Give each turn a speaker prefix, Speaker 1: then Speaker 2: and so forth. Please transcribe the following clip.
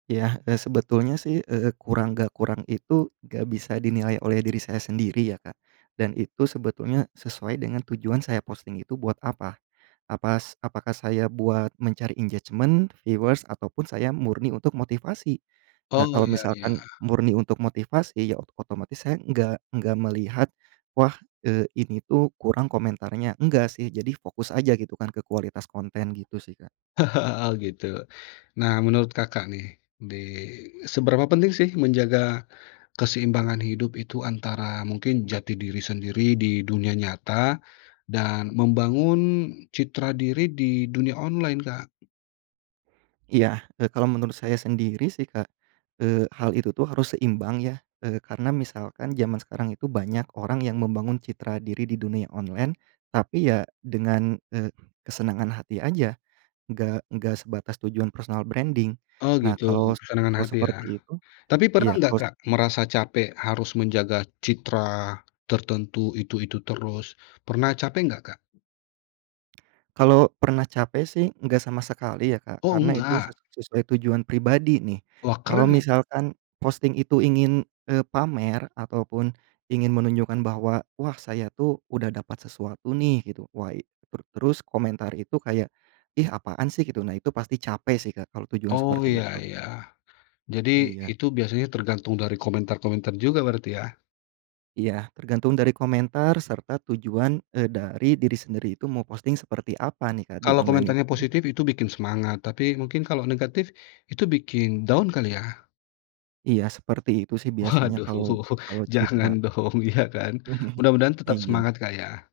Speaker 1: Yah, eee, sebetulnya sih, eee, kurang nggak kurang itu, nggak bisa dinilai oleh diri saya sendiri, ya, Kak. Dan itu sebetulnya sesuai dengan tujuan saya posting itu buat apa. Apas apakah saya buat mencari engagement, viewers, atau pun saya murni untuk motivasi. Nah,
Speaker 2: Oh,
Speaker 1: kalau
Speaker 2: iya iya.
Speaker 1: misalkan murni untuk motivasi, ya oto otomatis saya nggak nggak melihat, wah, eee, ini tuh kurang komentarnya. Nggak sih, jadi fokus aja gitu kan, ke kualitas konten gitu sih, Kak.
Speaker 2: Oh, gitu? Nah, menurut Kakak nih, di seberapa penting sih menjaga keseimbangan hidup itu, antara mungkin jati diri sendiri di dunia nyata dan membangun citra diri di dunia online, Kak?
Speaker 1: Iya, eee, kalau menurut saya sendiri sih, Kak, eee, hal itu tuh harus seimbang ya, eee, karena misalkan zaman sekarang itu banyak orang yang membangun citra diri di dunia online, tapi ya dengan, eee, kesenangan hati aja, nggak nggak sebatas tujuan personal branding.
Speaker 2: Oh,
Speaker 1: Nah,
Speaker 2: gitu?
Speaker 1: kalau s
Speaker 2: Kesenangan
Speaker 1: kalau
Speaker 2: hati ya.
Speaker 1: seperti itu
Speaker 2: Tapi pernah
Speaker 1: iya,
Speaker 2: nggak,
Speaker 1: kalau s
Speaker 2: Kak, merasa capek harus menjaga citra tertentu, itu-itu terus? Pernah capek nggak, Kak?
Speaker 1: Kalau pernah capek sih, nggak sama sekali ya, Kak,
Speaker 2: Oh,
Speaker 1: karena itu
Speaker 2: nggak?
Speaker 1: ses sesuai tujuan pribadi nih.
Speaker 2: Wah,
Speaker 1: Kalau
Speaker 2: keren nih!
Speaker 1: misalkan posting itu ingin, eee, pamer ataupun ingin menunjukkan bahwa, wah saya tuh udah dapat sesuatu nih, gitu. Wah i ter terus komentar itu kayak, "Ih, apaan sih," gitu. Nah, itu pasti capek sih Kak, kalau tujuan
Speaker 2: Oh, iya
Speaker 1: seperti itu.
Speaker 2: iya. Jadi
Speaker 1: Iya.
Speaker 2: itu biasanya tergantung dari komentar-komentar juga berarti ya?
Speaker 1: Iya. Tergantung dari komentar serta tujuan, eee, dari diri sendiri itu mau posting seperti apa nih, Kak, di
Speaker 2: Kalau
Speaker 1: online itu
Speaker 2: komentarnya
Speaker 1: gitu.
Speaker 2: positif, itu bikin semangat. Tapi mungkin kalau negatif, itu bikin down kali ya?
Speaker 1: Iya, seperti itu sih biasanya
Speaker 2: Waduh,
Speaker 1: kalau kalau
Speaker 2: jangan
Speaker 1: citra
Speaker 2: dong, iya, kan. Mudah-mudahan tetap
Speaker 1: Iya.
Speaker 2: semangat, Kak ya.